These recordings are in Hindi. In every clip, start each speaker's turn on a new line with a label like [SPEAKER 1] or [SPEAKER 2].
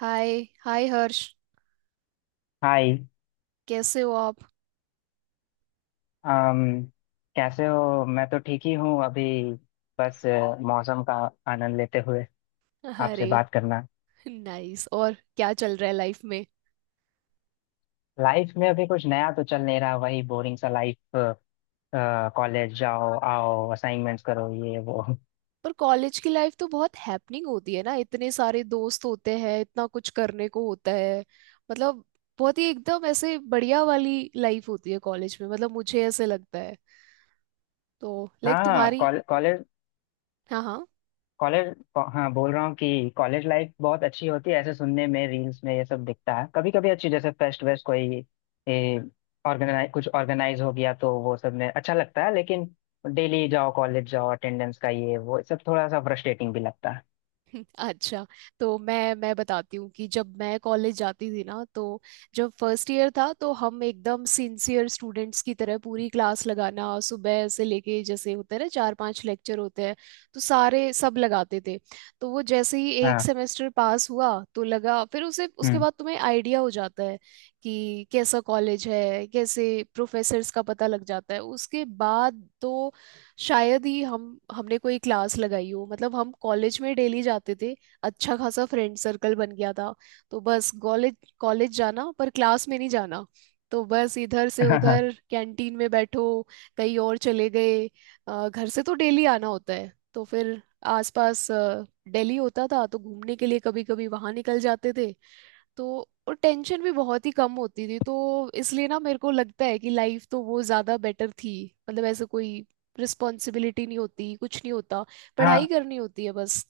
[SPEAKER 1] हाय। हाय हर्ष।
[SPEAKER 2] हाय।
[SPEAKER 1] कैसे हो आप?
[SPEAKER 2] अम कैसे हो? मैं तो ठीक ही हूँ अभी। बस मौसम का आनंद लेते हुए आपसे
[SPEAKER 1] अरे
[SPEAKER 2] बात करना।
[SPEAKER 1] नाइस। और क्या चल रहा है लाइफ में?
[SPEAKER 2] लाइफ में अभी कुछ नया तो चल नहीं रहा, वही बोरिंग सा लाइफ। कॉलेज जाओ आओ, असाइनमेंट्स करो, ये वो।
[SPEAKER 1] पर कॉलेज की लाइफ तो बहुत हैपनिंग होती है ना, इतने सारे दोस्त होते हैं, इतना कुछ करने को होता है। मतलब बहुत ही एकदम ऐसे बढ़िया वाली लाइफ होती है कॉलेज में, मतलब मुझे ऐसे लगता है। तो लाइक
[SPEAKER 2] हाँ
[SPEAKER 1] तुम्हारी।
[SPEAKER 2] कॉलेज।
[SPEAKER 1] हाँ हाँ।
[SPEAKER 2] कॉलेज। हाँ, बोल रहा हूँ कि कॉलेज लाइफ बहुत अच्छी होती है ऐसे सुनने में, रील्स में ये सब दिखता है, कभी कभी अच्छी जैसे फेस्ट वेस्ट कोई ऑर्गेनाइज कुछ ऑर्गेनाइज हो गया तो वो सब में अच्छा लगता है, लेकिन डेली जाओ कॉलेज जाओ अटेंडेंस का ये वो सब थोड़ा सा फ्रस्ट्रेटिंग भी लगता है।
[SPEAKER 1] अच्छा, तो मैं बताती हूँ कि जब मैं कॉलेज जाती थी ना, तो जब फर्स्ट ईयर था तो हम एकदम सिंसियर स्टूडेंट्स की तरह पूरी क्लास लगाना, सुबह से लेके जैसे होते हैं ना चार पांच लेक्चर होते हैं, तो सारे सब लगाते थे। तो वो जैसे ही एक
[SPEAKER 2] हाँ।
[SPEAKER 1] सेमेस्टर पास हुआ तो लगा फिर उसे उसके
[SPEAKER 2] हम्म।
[SPEAKER 1] बाद तुम्हें आइडिया हो जाता है कि कैसा कॉलेज है, कैसे प्रोफेसर्स, का पता लग जाता है। उसके बाद तो शायद ही हम हमने कोई क्लास लगाई हो। मतलब हम कॉलेज में डेली जाते थे, अच्छा खासा फ्रेंड सर्कल बन गया था। तो बस कॉलेज कॉलेज जाना, पर क्लास में नहीं जाना। तो बस इधर से
[SPEAKER 2] हाँ।
[SPEAKER 1] उधर कैंटीन में बैठो, कहीं और चले गए। घर से तो डेली आना होता है, तो फिर आसपास, दिल्ली होता था तो घूमने के लिए कभी कभी वहां निकल जाते थे। तो और टेंशन भी बहुत ही कम होती थी, तो इसलिए ना मेरे को लगता है कि लाइफ तो वो ज्यादा बेटर थी। मतलब ऐसे कोई रिस्पॉन्सिबिलिटी नहीं होती, कुछ नहीं होता, पढ़ाई
[SPEAKER 2] हाँ।
[SPEAKER 1] करनी होती है बस।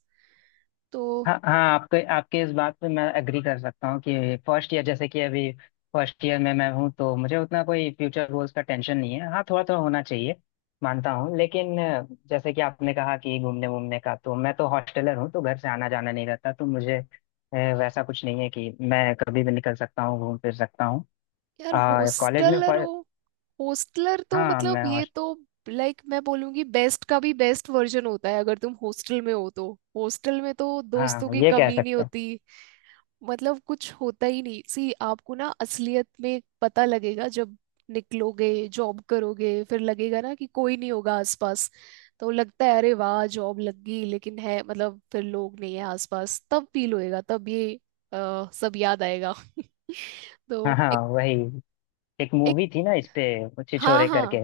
[SPEAKER 1] तो
[SPEAKER 2] हाँ, हाँ, आपके आपके इस बात पे मैं एग्री कर सकता हूँ कि फर्स्ट ईयर जैसे कि अभी फर्स्ट ईयर में मैं हूँ, तो मुझे उतना कोई फ्यूचर गोल्स का टेंशन नहीं है। हाँ थोड़ा थोड़ा होना चाहिए, मानता हूँ, लेकिन जैसे कि आपने कहा कि घूमने वूमने का, तो मैं तो हॉस्टलर हूँ, तो घर से आना जाना नहीं रहता, तो मुझे वैसा कुछ नहीं है कि मैं कभी भी निकल सकता हूँ घूम फिर सकता हूँ।
[SPEAKER 1] यार,
[SPEAKER 2] कॉलेज में।
[SPEAKER 1] हॉस्टलर हो? हॉस्टलर तो
[SPEAKER 2] हाँ,
[SPEAKER 1] मतलब
[SPEAKER 2] मैं।
[SPEAKER 1] ये
[SPEAKER 2] हॉस्ट
[SPEAKER 1] तो, लाइक मैं बोलूंगी बेस्ट का भी बेस्ट वर्जन होता है अगर तुम हॉस्टल में हो तो। हॉस्टल में तो दोस्तों
[SPEAKER 2] हाँ,
[SPEAKER 1] की
[SPEAKER 2] ये कह
[SPEAKER 1] कमी नहीं
[SPEAKER 2] सकते हैं।
[SPEAKER 1] होती। मतलब कुछ होता ही नहीं सी। आपको ना असलियत में पता लगेगा जब निकलोगे, जॉब करोगे, फिर लगेगा ना कि कोई नहीं होगा आसपास। तो लगता है अरे वाह जॉब लग गई, लेकिन है मतलब फिर लोग नहीं है आसपास, तब फील होएगा, तब ये सब याद आएगा।
[SPEAKER 2] हाँ
[SPEAKER 1] तो
[SPEAKER 2] हाँ,
[SPEAKER 1] एक,
[SPEAKER 2] वही एक
[SPEAKER 1] एक,
[SPEAKER 2] मूवी थी ना इस पे,
[SPEAKER 1] हाँ
[SPEAKER 2] छिछोरे करके।
[SPEAKER 1] हाँ।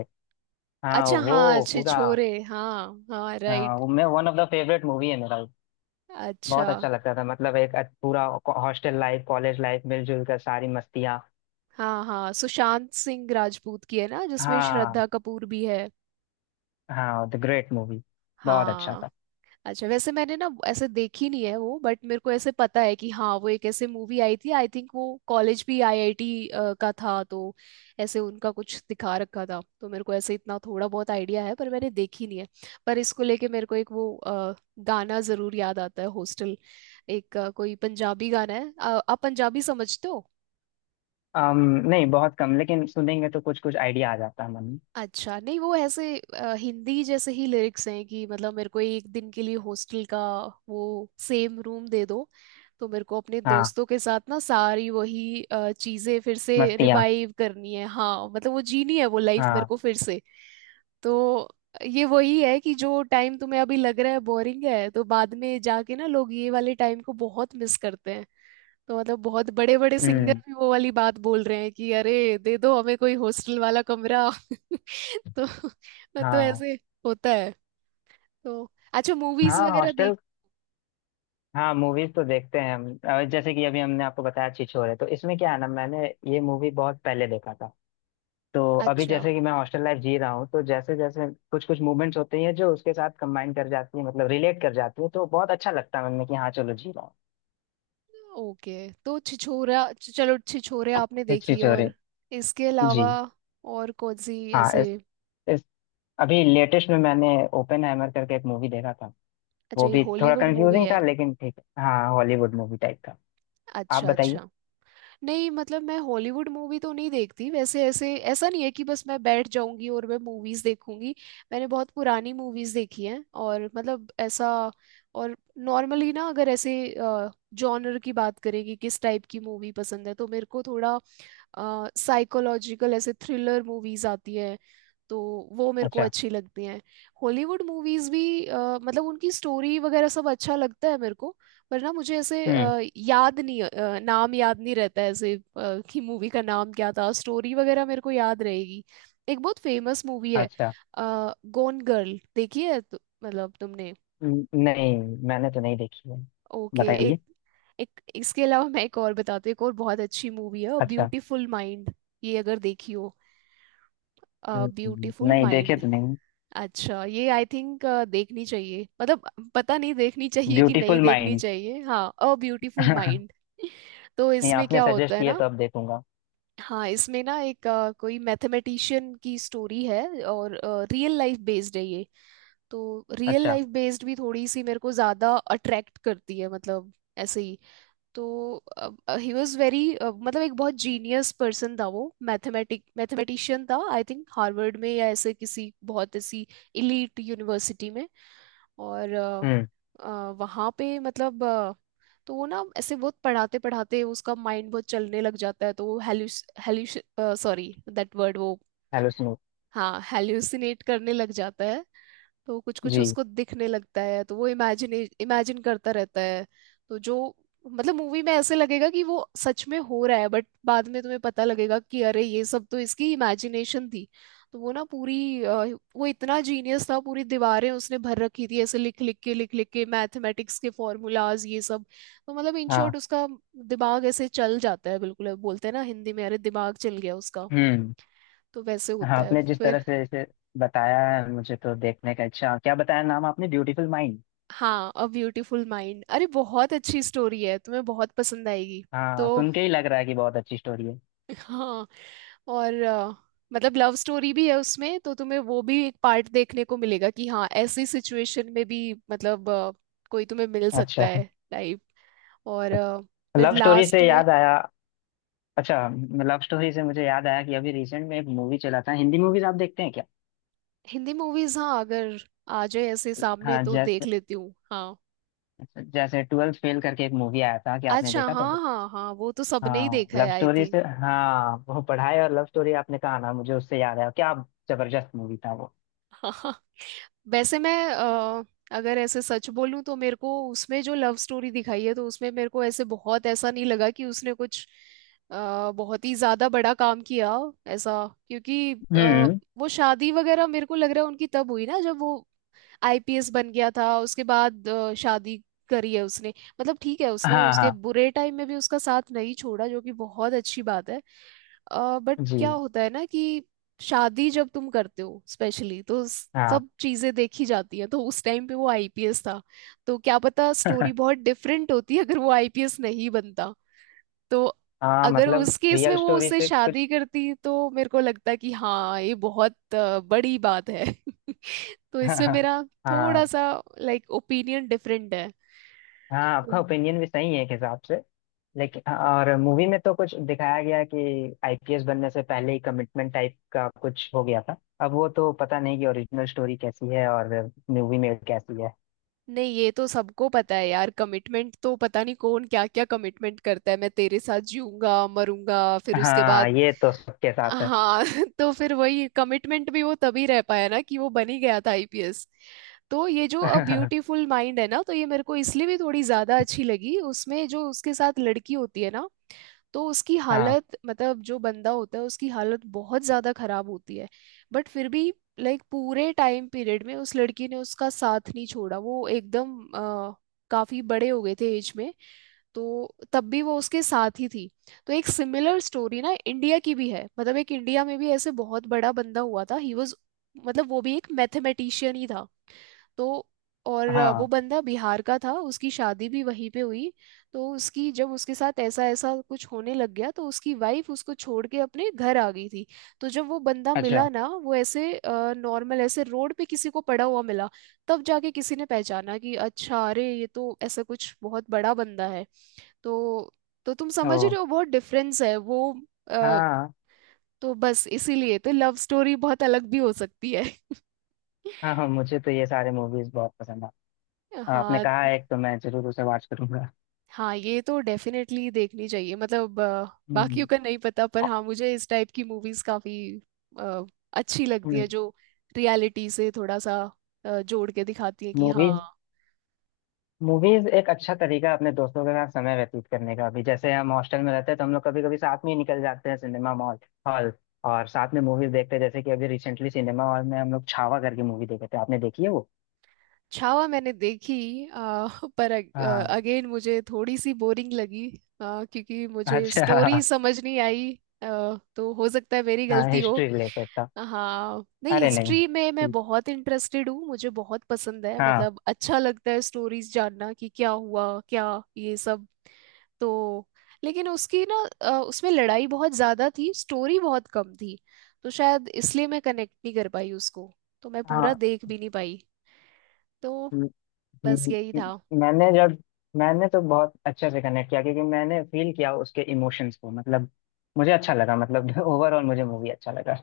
[SPEAKER 2] हाँ
[SPEAKER 1] अच्छा, हाँ,
[SPEAKER 2] वो
[SPEAKER 1] अच्छे
[SPEAKER 2] पूरा।
[SPEAKER 1] छोरे, हाँ हाँ,
[SPEAKER 2] हाँ,
[SPEAKER 1] राइट।
[SPEAKER 2] वो मैं one of the favourite movie है मेरा वो।
[SPEAKER 1] अच्छा,
[SPEAKER 2] बहुत अच्छा लगता था, मतलब एक पूरा हॉस्टल लाइफ कॉलेज लाइफ मिलजुल कर सारी मस्तियाँ।
[SPEAKER 1] हाँ हाँ, सुशांत सिंह राजपूत की है ना, जिसमें
[SPEAKER 2] हाँ।
[SPEAKER 1] श्रद्धा कपूर भी है।
[SPEAKER 2] हाँ द ग्रेट मूवी। बहुत अच्छा था।
[SPEAKER 1] हाँ। अच्छा, वैसे मैंने ना ऐसे देखी नहीं है वो, बट मेरे को ऐसे पता है कि हाँ वो एक ऐसे मूवी आई थी, आई थिंक वो कॉलेज भी आईआईटी का था, तो ऐसे उनका कुछ दिखा रखा था, तो मेरे को ऐसे इतना थोड़ा बहुत आइडिया है, पर मैंने देखी नहीं है। पर इसको लेके मेरे को एक वो गाना जरूर याद आता है, हॉस्टल, एक कोई पंजाबी गाना है। आप पंजाबी समझते हो?
[SPEAKER 2] अम नहीं, बहुत कम, लेकिन सुनेंगे तो कुछ कुछ आइडिया आ जाता है मन में।
[SPEAKER 1] अच्छा, नहीं वो ऐसे हिंदी जैसे ही लिरिक्स हैं कि मतलब मेरे को एक दिन के लिए हॉस्टल का वो सेम रूम दे दो। तो मेरे को अपने
[SPEAKER 2] हाँ
[SPEAKER 1] दोस्तों के साथ ना सारी वही चीजें फिर से
[SPEAKER 2] मस्तियाँ।
[SPEAKER 1] रिवाइव करनी है, हाँ मतलब वो जीनी है वो लाइफ मेरे
[SPEAKER 2] हाँ।
[SPEAKER 1] को फिर से। तो ये वही है कि जो टाइम तुम्हें अभी लग रहा है बोरिंग है, तो बाद में जाके ना लोग ये वाले टाइम को बहुत मिस करते हैं। तो मतलब बहुत बड़े बड़े सिंगर
[SPEAKER 2] हम्म।
[SPEAKER 1] भी वो वाली बात बोल रहे हैं कि अरे दे दो हमें कोई हॉस्टल वाला कमरा। तो
[SPEAKER 2] हाँ।
[SPEAKER 1] ऐसे होता है। तो अच्छा, मूवीज
[SPEAKER 2] हाँ
[SPEAKER 1] वगैरह देख?
[SPEAKER 2] हॉस्टल। हाँ, मूवीज तो देखते हैं हम, जैसे कि अभी हमने आपको बताया छिछोरे, तो इसमें क्या है ना, मैंने ये मूवी बहुत पहले देखा था, तो अभी
[SPEAKER 1] अच्छा,
[SPEAKER 2] जैसे कि मैं हॉस्टल लाइफ जी रहा हूँ, तो जैसे जैसे कुछ कुछ मूवमेंट्स होते हैं जो उसके साथ कंबाइन कर जाती है, मतलब रिलेट कर जाती है, तो बहुत अच्छा लगता है मन में कि हाँ चलो, जी रहा हूँ।
[SPEAKER 1] ओके। तो छिछोरा, चलो छिछोरे आपने
[SPEAKER 2] हिस्ट्री
[SPEAKER 1] देखी,
[SPEAKER 2] चोरी।
[SPEAKER 1] और इसके
[SPEAKER 2] जी।
[SPEAKER 1] अलावा और कौन सी
[SPEAKER 2] हाँ
[SPEAKER 1] ऐसे?
[SPEAKER 2] इस अभी लेटेस्ट में मैंने ओपन हैमर करके एक मूवी देखा था।
[SPEAKER 1] अच्छा
[SPEAKER 2] वो
[SPEAKER 1] ये
[SPEAKER 2] भी थोड़ा
[SPEAKER 1] हॉलीवुड मूवी
[SPEAKER 2] कंफ्यूजिंग था,
[SPEAKER 1] है?
[SPEAKER 2] लेकिन ठीक है। हाँ, हॉलीवुड मूवी टाइप का। आप
[SPEAKER 1] अच्छा
[SPEAKER 2] बताइए।
[SPEAKER 1] अच्छा। नहीं मतलब मैं हॉलीवुड मूवी तो नहीं देखती वैसे, ऐसे ऐसा नहीं है कि बस मैं बैठ जाऊंगी और मैं मूवीज देखूंगी। मैंने बहुत पुरानी मूवीज देखी हैं, और मतलब ऐसा, और नॉर्मली ना अगर ऐसे जॉनर की बात करें कि किस टाइप की मूवी पसंद है, तो मेरे को थोड़ा साइकोलॉजिकल ऐसे थ्रिलर मूवीज आती हैं, तो वो मेरे को
[SPEAKER 2] अच्छा।
[SPEAKER 1] अच्छी लगती हैं। हॉलीवुड मूवीज भी मतलब उनकी स्टोरी वगैरह सब अच्छा लगता है मेरे को। पर ना मुझे ऐसे
[SPEAKER 2] हम्म।
[SPEAKER 1] याद नहीं, नाम याद नहीं रहता है ऐसे, कि मूवी का नाम क्या था, स्टोरी वगैरह मेरे को याद रहेगी। एक बहुत फेमस मूवी है,
[SPEAKER 2] अच्छा।
[SPEAKER 1] गोन गर्ल, देखी है तो, मतलब तुमने?
[SPEAKER 2] नहीं, मैंने तो नहीं देखी है।
[SPEAKER 1] ओके। एक,
[SPEAKER 2] बताइए।
[SPEAKER 1] एक इसके अलावा मैं एक और बताती हूँ, एक और बहुत अच्छी मूवी है,
[SPEAKER 2] अच्छा।
[SPEAKER 1] Beautiful mind. ये अगर देखी हो, ब्यूटीफुल
[SPEAKER 2] नहीं देखे
[SPEAKER 1] माइंड।
[SPEAKER 2] तो नहीं।
[SPEAKER 1] अच्छा, ये आई थिंक देखनी चाहिए, मतलब पता नहीं देखनी चाहिए कि नहीं
[SPEAKER 2] ब्यूटीफुल
[SPEAKER 1] देखनी
[SPEAKER 2] माइंड।
[SPEAKER 1] चाहिए, हाँ, अ ब्यूटीफुल माइंड। तो
[SPEAKER 2] नहीं,
[SPEAKER 1] इसमें
[SPEAKER 2] आपने
[SPEAKER 1] क्या
[SPEAKER 2] सजेस्ट
[SPEAKER 1] होता है
[SPEAKER 2] किया
[SPEAKER 1] ना,
[SPEAKER 2] तो अब देखूंगा।
[SPEAKER 1] हाँ, इसमें ना एक कोई मैथमेटिशियन की स्टोरी है, और रियल लाइफ बेस्ड है ये। तो रियल
[SPEAKER 2] अच्छा।
[SPEAKER 1] लाइफ बेस्ड भी थोड़ी सी मेरे को ज्यादा अट्रैक्ट करती है, मतलब ऐसे ही। तो ही वॉज वेरी, मतलब एक बहुत जीनियस पर्सन था वो। मैथमेटिक मैथमेटिशियन था, आई थिंक हार्वर्ड में या ऐसे किसी बहुत ऐसी इलीट यूनिवर्सिटी में। और,
[SPEAKER 2] हम्म।
[SPEAKER 1] वहाँ पे मतलब, तो वो ना ऐसे बहुत पढ़ाते पढ़ाते उसका माइंड बहुत चलने लग जाता है, तो वो हेल्यूस सॉरी दैट वर्ड वो
[SPEAKER 2] हेलो सुनो।
[SPEAKER 1] हाँ हेल्यूसिनेट करने लग जाता है। तो कुछ कुछ
[SPEAKER 2] जी।
[SPEAKER 1] उसको दिखने लगता है, तो वो इमेजिन इमेजिन करता रहता है। तो जो, मतलब मूवी में ऐसे लगेगा कि वो सच में हो रहा है, बट बाद में तुम्हें पता लगेगा कि अरे ये सब तो इसकी इमेजिनेशन थी। तो वो ना पूरी, वो इतना जीनियस था, पूरी दीवारें उसने भर रखी थी ऐसे लिख लिख के, लिख लिख के, मैथमेटिक्स के फॉर्मूलाज, ये सब। तो मतलब इन शॉर्ट
[SPEAKER 2] हाँ।
[SPEAKER 1] उसका दिमाग ऐसे चल जाता है, बिल्कुल बोलते हैं ना हिंदी में अरे दिमाग चल गया उसका,
[SPEAKER 2] हम्म।
[SPEAKER 1] तो वैसे
[SPEAKER 2] हाँ,
[SPEAKER 1] होता है
[SPEAKER 2] आपने जिस
[SPEAKER 1] फिर।
[SPEAKER 2] तरह से इसे बताया है, मुझे तो देखने का। अच्छा, क्या बताया नाम आपने? Beautiful mind.
[SPEAKER 1] हाँ, अ ब्यूटीफुल माइंड, अरे बहुत अच्छी स्टोरी है, तुम्हें बहुत पसंद आएगी। तो
[SPEAKER 2] हाँ, सुन के ही लग रहा है कि बहुत अच्छी स्टोरी है।
[SPEAKER 1] हाँ। और, मतलब लव स्टोरी भी है उसमें, तो तुम्हें वो भी एक पार्ट देखने को मिलेगा कि हाँ ऐसी सिचुएशन में भी मतलब, कोई तुम्हें मिल सकता
[SPEAKER 2] अच्छा,
[SPEAKER 1] है टाइप। और, फिर
[SPEAKER 2] लव स्टोरी
[SPEAKER 1] लास्ट
[SPEAKER 2] से
[SPEAKER 1] में,
[SPEAKER 2] याद आया। अच्छा, लव स्टोरी से मुझे याद आया कि अभी रिसेंट में एक मूवी चला था। हिंदी मूवीज आप देखते हैं क्या?
[SPEAKER 1] हिंदी मूवीज, हाँ, अगर आ जाए ऐसे सामने
[SPEAKER 2] हाँ
[SPEAKER 1] तो देख
[SPEAKER 2] जैसे,
[SPEAKER 1] लेती हूँ, हाँ।
[SPEAKER 2] अच्छा, जैसे ट्वेल्थ फेल करके एक मूवी आया था कि आपने
[SPEAKER 1] अच्छा,
[SPEAKER 2] देखा था?
[SPEAKER 1] हाँ हाँ हाँ, वो तो सबने ही
[SPEAKER 2] हाँ,
[SPEAKER 1] देखा है
[SPEAKER 2] लव
[SPEAKER 1] आई
[SPEAKER 2] स्टोरी
[SPEAKER 1] थिंक।
[SPEAKER 2] से। हाँ, वो पढ़ाई और लव स्टोरी आपने कहा ना, मुझे उससे याद आया। क्या जबरदस्त मूवी था वो।
[SPEAKER 1] वैसे मैं, अगर ऐसे सच बोलूं, तो मेरे को उसमें जो लव स्टोरी दिखाई है, तो उसमें मेरे को ऐसे बहुत ऐसा नहीं लगा कि उसने कुछ बहुत ही ज्यादा बड़ा काम किया ऐसा, क्योंकि
[SPEAKER 2] हम्म।
[SPEAKER 1] वो शादी वगैरह मेरे को लग रहा है उनकी तब हुई ना जब वो आईपीएस बन गया था, उसके बाद शादी करी है उसने। मतलब ठीक है उसने
[SPEAKER 2] हाँ।
[SPEAKER 1] उसके
[SPEAKER 2] हाँ।
[SPEAKER 1] बुरे टाइम में भी उसका साथ नहीं छोड़ा, जो कि बहुत अच्छी बात है, बट
[SPEAKER 2] जी।
[SPEAKER 1] क्या होता है ना कि शादी जब तुम करते हो स्पेशली तो
[SPEAKER 2] हाँ।
[SPEAKER 1] सब चीजें देखी जाती है, तो उस टाइम पे वो आईपीएस था, तो क्या पता स्टोरी बहुत डिफरेंट होती अगर वो आईपीएस नहीं बनता। तो
[SPEAKER 2] हाँ,
[SPEAKER 1] अगर
[SPEAKER 2] मतलब
[SPEAKER 1] उस केस
[SPEAKER 2] रियल
[SPEAKER 1] में वो
[SPEAKER 2] स्टोरी
[SPEAKER 1] उससे
[SPEAKER 2] से कुछ।
[SPEAKER 1] शादी करती, तो मेरे को लगता कि हाँ ये बहुत बड़ी बात है। तो
[SPEAKER 2] हाँ,
[SPEAKER 1] इसमें मेरा थोड़ा
[SPEAKER 2] हाँ,
[SPEAKER 1] सा लाइक ओपिनियन डिफरेंट
[SPEAKER 2] हाँ, आपका
[SPEAKER 1] है।
[SPEAKER 2] ओपिनियन भी सही है एक हिसाब से, लेकिन और मूवी में तो कुछ दिखाया गया है कि आईपीएस बनने से पहले ही कमिटमेंट टाइप का कुछ हो गया था। अब वो तो पता नहीं कि ओरिजिनल स्टोरी कैसी है और मूवी में कैसी है।
[SPEAKER 1] नहीं ये तो सबको पता है यार, कमिटमेंट तो पता नहीं कौन क्या क्या कमिटमेंट करता है, मैं तेरे साथ जीऊंगा मरूंगा फिर उसके
[SPEAKER 2] हाँ,
[SPEAKER 1] बाद,
[SPEAKER 2] ये तो सबके साथ है।
[SPEAKER 1] हाँ। तो फिर वही कमिटमेंट भी वो तभी रह पाया ना कि वो बन ही गया था आईपीएस। तो ये जो अ ब्यूटीफुल माइंड है ना, तो ये मेरे को इसलिए भी थोड़ी ज्यादा अच्छी लगी, उसमें जो उसके साथ लड़की होती है ना, तो उसकी
[SPEAKER 2] हाँ।
[SPEAKER 1] हालत मतलब जो बंदा होता है उसकी हालत बहुत ज़्यादा खराब होती है, बट फिर भी लाइक पूरे टाइम पीरियड में उस लड़की ने उसका साथ नहीं छोड़ा। वो एकदम काफी बड़े हो गए थे एज में, तो तब भी वो उसके साथ ही थी। तो एक सिमिलर स्टोरी ना इंडिया की भी है, मतलब एक इंडिया में भी ऐसे बहुत बड़ा बंदा हुआ था, ही वॉज, मतलब वो भी एक मैथमेटिशियन ही था। तो और वो
[SPEAKER 2] हाँ।
[SPEAKER 1] बंदा बिहार का था, उसकी शादी भी वहीं पे हुई। तो उसकी जब उसके साथ ऐसा ऐसा कुछ होने लग गया, तो उसकी वाइफ उसको छोड़ के अपने घर आ गई थी। तो जब वो बंदा मिला
[SPEAKER 2] अच्छा।
[SPEAKER 1] ना, वो ऐसे नॉर्मल ऐसे रोड पे किसी को पड़ा हुआ मिला, तब जाके किसी ने पहचाना कि अच्छा अरे ये तो ऐसा कुछ बहुत बड़ा बंदा है। तो तो तुम
[SPEAKER 2] ओ।
[SPEAKER 1] समझ रहे हो बहुत डिफरेंस है वो अ,
[SPEAKER 2] हाँ।
[SPEAKER 1] तो बस इसीलिए तो लव स्टोरी बहुत अलग भी हो सकती है।
[SPEAKER 2] हाँ, हाँ, मुझे तो ये सारे मूवीज बहुत पसंद है। आपने
[SPEAKER 1] हाँ,
[SPEAKER 2] कहा है एक तो मैं जरूर उसे वॉच करूंगा।
[SPEAKER 1] हाँ ये तो डेफिनेटली देखनी चाहिए, मतलब,
[SPEAKER 2] हम्म।
[SPEAKER 1] बाकियों का नहीं पता पर
[SPEAKER 2] अ-
[SPEAKER 1] हाँ मुझे इस टाइप की मूवीज काफी अ, अच्छी लगती
[SPEAKER 2] हम्म।
[SPEAKER 1] है जो रियलिटी से थोड़ा सा जोड़ के दिखाती है कि हाँ।
[SPEAKER 2] मूवीज मूवीज एक अच्छा तरीका है अपने दोस्तों के साथ समय व्यतीत करने का भी, जैसे हम हॉस्टल में रहते हैं, तो हम लोग कभी कभी साथ में ही निकल जाते हैं सिनेमा मॉल हॉल, और साथ में मूवीज देखते हैं, जैसे कि अभी रिसेंटली सिनेमा हॉल में हम लोग छावा करके मूवी देखे थे। आपने देखी है वो?
[SPEAKER 1] छावा मैंने देखी अ, पर
[SPEAKER 2] हाँ।
[SPEAKER 1] अगेन मुझे थोड़ी सी बोरिंग लगी, क्योंकि मुझे
[SPEAKER 2] अच्छा।
[SPEAKER 1] स्टोरी समझ नहीं आई, तो हो सकता है मेरी
[SPEAKER 2] हाँ,
[SPEAKER 1] गलती हो।
[SPEAKER 2] हिस्ट्री रिलेटेड था।
[SPEAKER 1] हाँ नहीं,
[SPEAKER 2] अरे
[SPEAKER 1] हिस्ट्री में मैं
[SPEAKER 2] नहीं।
[SPEAKER 1] बहुत इंटरेस्टेड हूँ, मुझे बहुत पसंद है,
[SPEAKER 2] हाँ।
[SPEAKER 1] मतलब अच्छा लगता है स्टोरीज जानना कि क्या हुआ क्या, ये सब। तो लेकिन उसकी ना, उसमें लड़ाई बहुत ज्यादा थी, स्टोरी बहुत कम थी, तो शायद इसलिए मैं कनेक्ट नहीं कर पाई उसको। तो मैं पूरा
[SPEAKER 2] हाँ।
[SPEAKER 1] देख भी नहीं पाई। तो बस
[SPEAKER 2] म-
[SPEAKER 1] यही था।
[SPEAKER 2] मैंने जब मैंने तो बहुत अच्छे से कनेक्ट किया, क्योंकि मैंने फील किया उसके इमोशंस को, मतलब मुझे अच्छा लगा, मतलब ओवरऑल मुझे मूवी अच्छा लगा।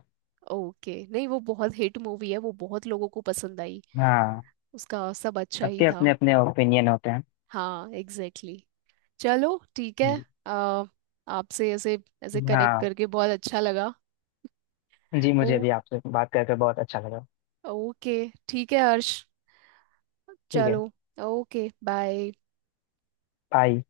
[SPEAKER 1] ओके, नहीं वो बहुत हिट मूवी है, वो बहुत लोगों को पसंद आई,
[SPEAKER 2] हाँ,
[SPEAKER 1] उसका सब अच्छा ही
[SPEAKER 2] सबके अपने
[SPEAKER 1] था।
[SPEAKER 2] अपने ओपिनियन होते हैं।
[SPEAKER 1] हाँ एग्जैक्टली, exactly. चलो ठीक है।
[SPEAKER 2] जी।
[SPEAKER 1] अ, आपसे ऐसे ऐसे कनेक्ट
[SPEAKER 2] हाँ।
[SPEAKER 1] करके बहुत अच्छा लगा।
[SPEAKER 2] जी, मुझे
[SPEAKER 1] ओ,
[SPEAKER 2] भी आपसे बात करके बहुत अच्छा लगा।
[SPEAKER 1] ओके, ठीक है हर्ष,
[SPEAKER 2] ठीक है।
[SPEAKER 1] चलो, ओके बाय।
[SPEAKER 2] बाय।